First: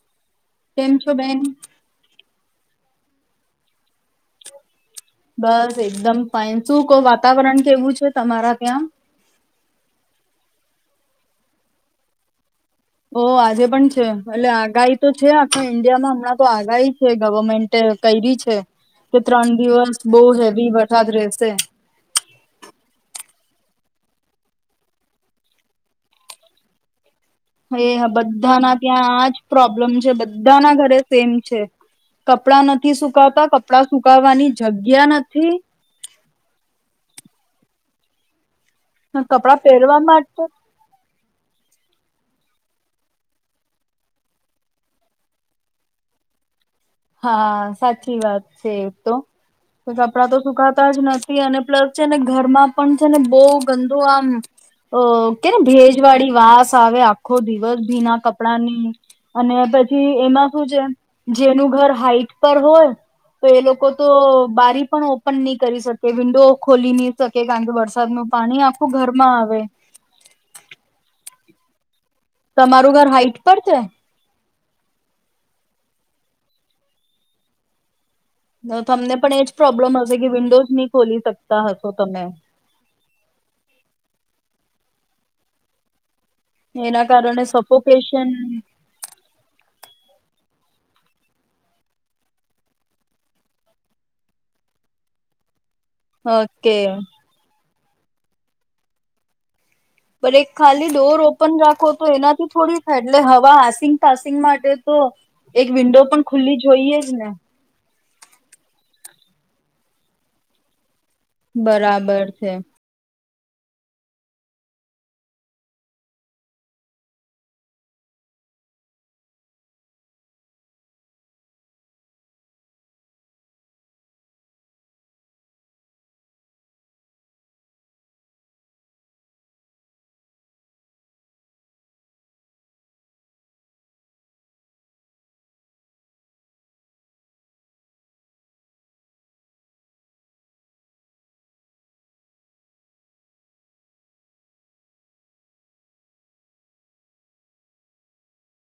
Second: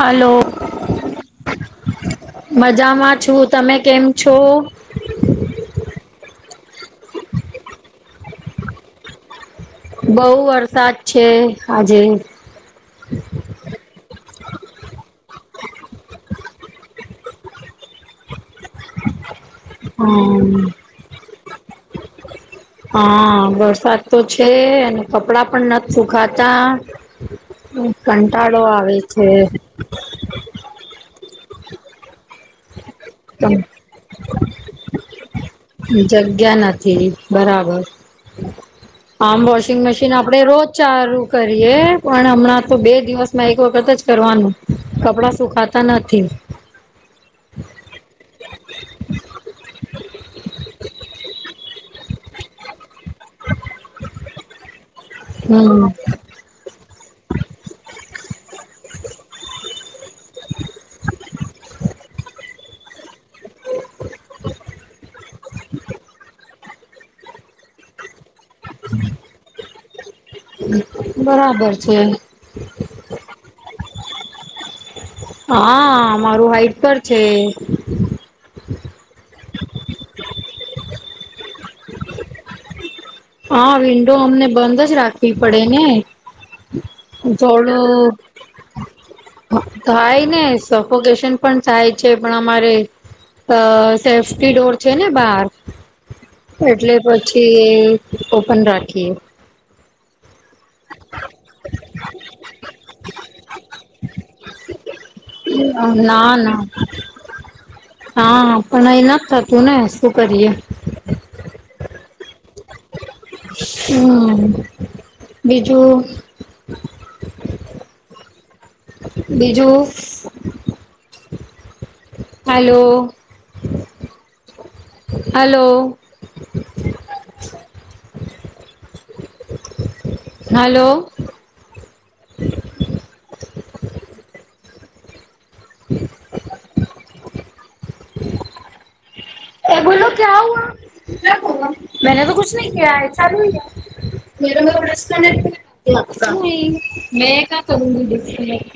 હાલો કેમ છો બેન? મજામાં છું, તમે કેમ છો? બસ એકદમ ફઈન શું કો વાતાવરણ કેવું છે તમારા ત્યાં? બઉુ વરસાદ છે, આજે ઓ આજે પણ છે. એટલે આગાહી તો છે. આખા ઈન્ડિયામાં હમણાં તો આગાહી છે. ગવર્મેન્ટ કરી છે. કે ત્રણ દિવસ બહુ હમ હેવી વરસાદ રહેશે. હા વરસાદ તો છે. અને કપડા પણ નથી સુુંકાતા હ હા બધાના ત્યાં આજ પ્રોબ્લેમ છે. બધા ના ઘરે સેમ છે કપડા નથી સુકતા કપડા સુકવાની જગ ગ્યા નથી? જગ્યા નથી. બરાબર આમ કપડાં વોશિંગ પહેરવા મશીન આપડે માટે રોજ ચારું કરીએ પણ હમણાં તો બે દિવસમાં એક વખત જ કરવાનું કપડા સુખા તા નથી હા સાચી વાત છે તો કો કપડાં તો સુકાતા જ નથી અને પ્લસ છે ને ઘરમાં પણ છે ને બહ ગંદુ આમ ઓ કે ને હમ ભેજ વાળી વાસ આવે આખો દિવસ ભીના કપડાની. અને પછી એમાં શું છે જેનું ઘર હાઈટ પર હોય તો એ લોકો તો બારી પણ પણ નહી કરી શકે વિન્ડો ખોલી નહી શકે કારણ કે વરસાદ નું પાણી આખું ઘરમાં આવે. બરાબર છે. તમારું ઘર હાઈટ પર છે.? હા મારું હાઈટ પણ છે. તમને પણ એજ પ્રોબ્લેમ હશે કે વિન્ડોઝ નહી ખોલી શકતા હશો તમે? હા વિન્ડો અમને બંધ જ રાખવી પડે ને, એના કારણે જળું સફોકેશન [inaudible] થાય ને સફોકેશન પણ થાય છે. પણ અમારે અ સેફ્ટી ડોર છે ને બહાર ઓકે એટલે પછી એ ઓપન રાખીએ પણ એક ખાલી ડોર ઓપન રાખો તો એનાથી થોડી થાય એટલે હવા હસિંગ પાસિંગ માટે તો એક વિન્ડો પણ ના ખુલ્લી ના જોઈએ જ ને હા પણ અહી નથી થતું ને શું કરીએ બરાબર છે. હમ બીજું? બીજું હલો! હલો! હલો, [unintelligible] એ બોલો ક્યા હુઆ મેને તો કુછ નહી કિયા હે ચાલું હિ હે મેઘા [unintelligible]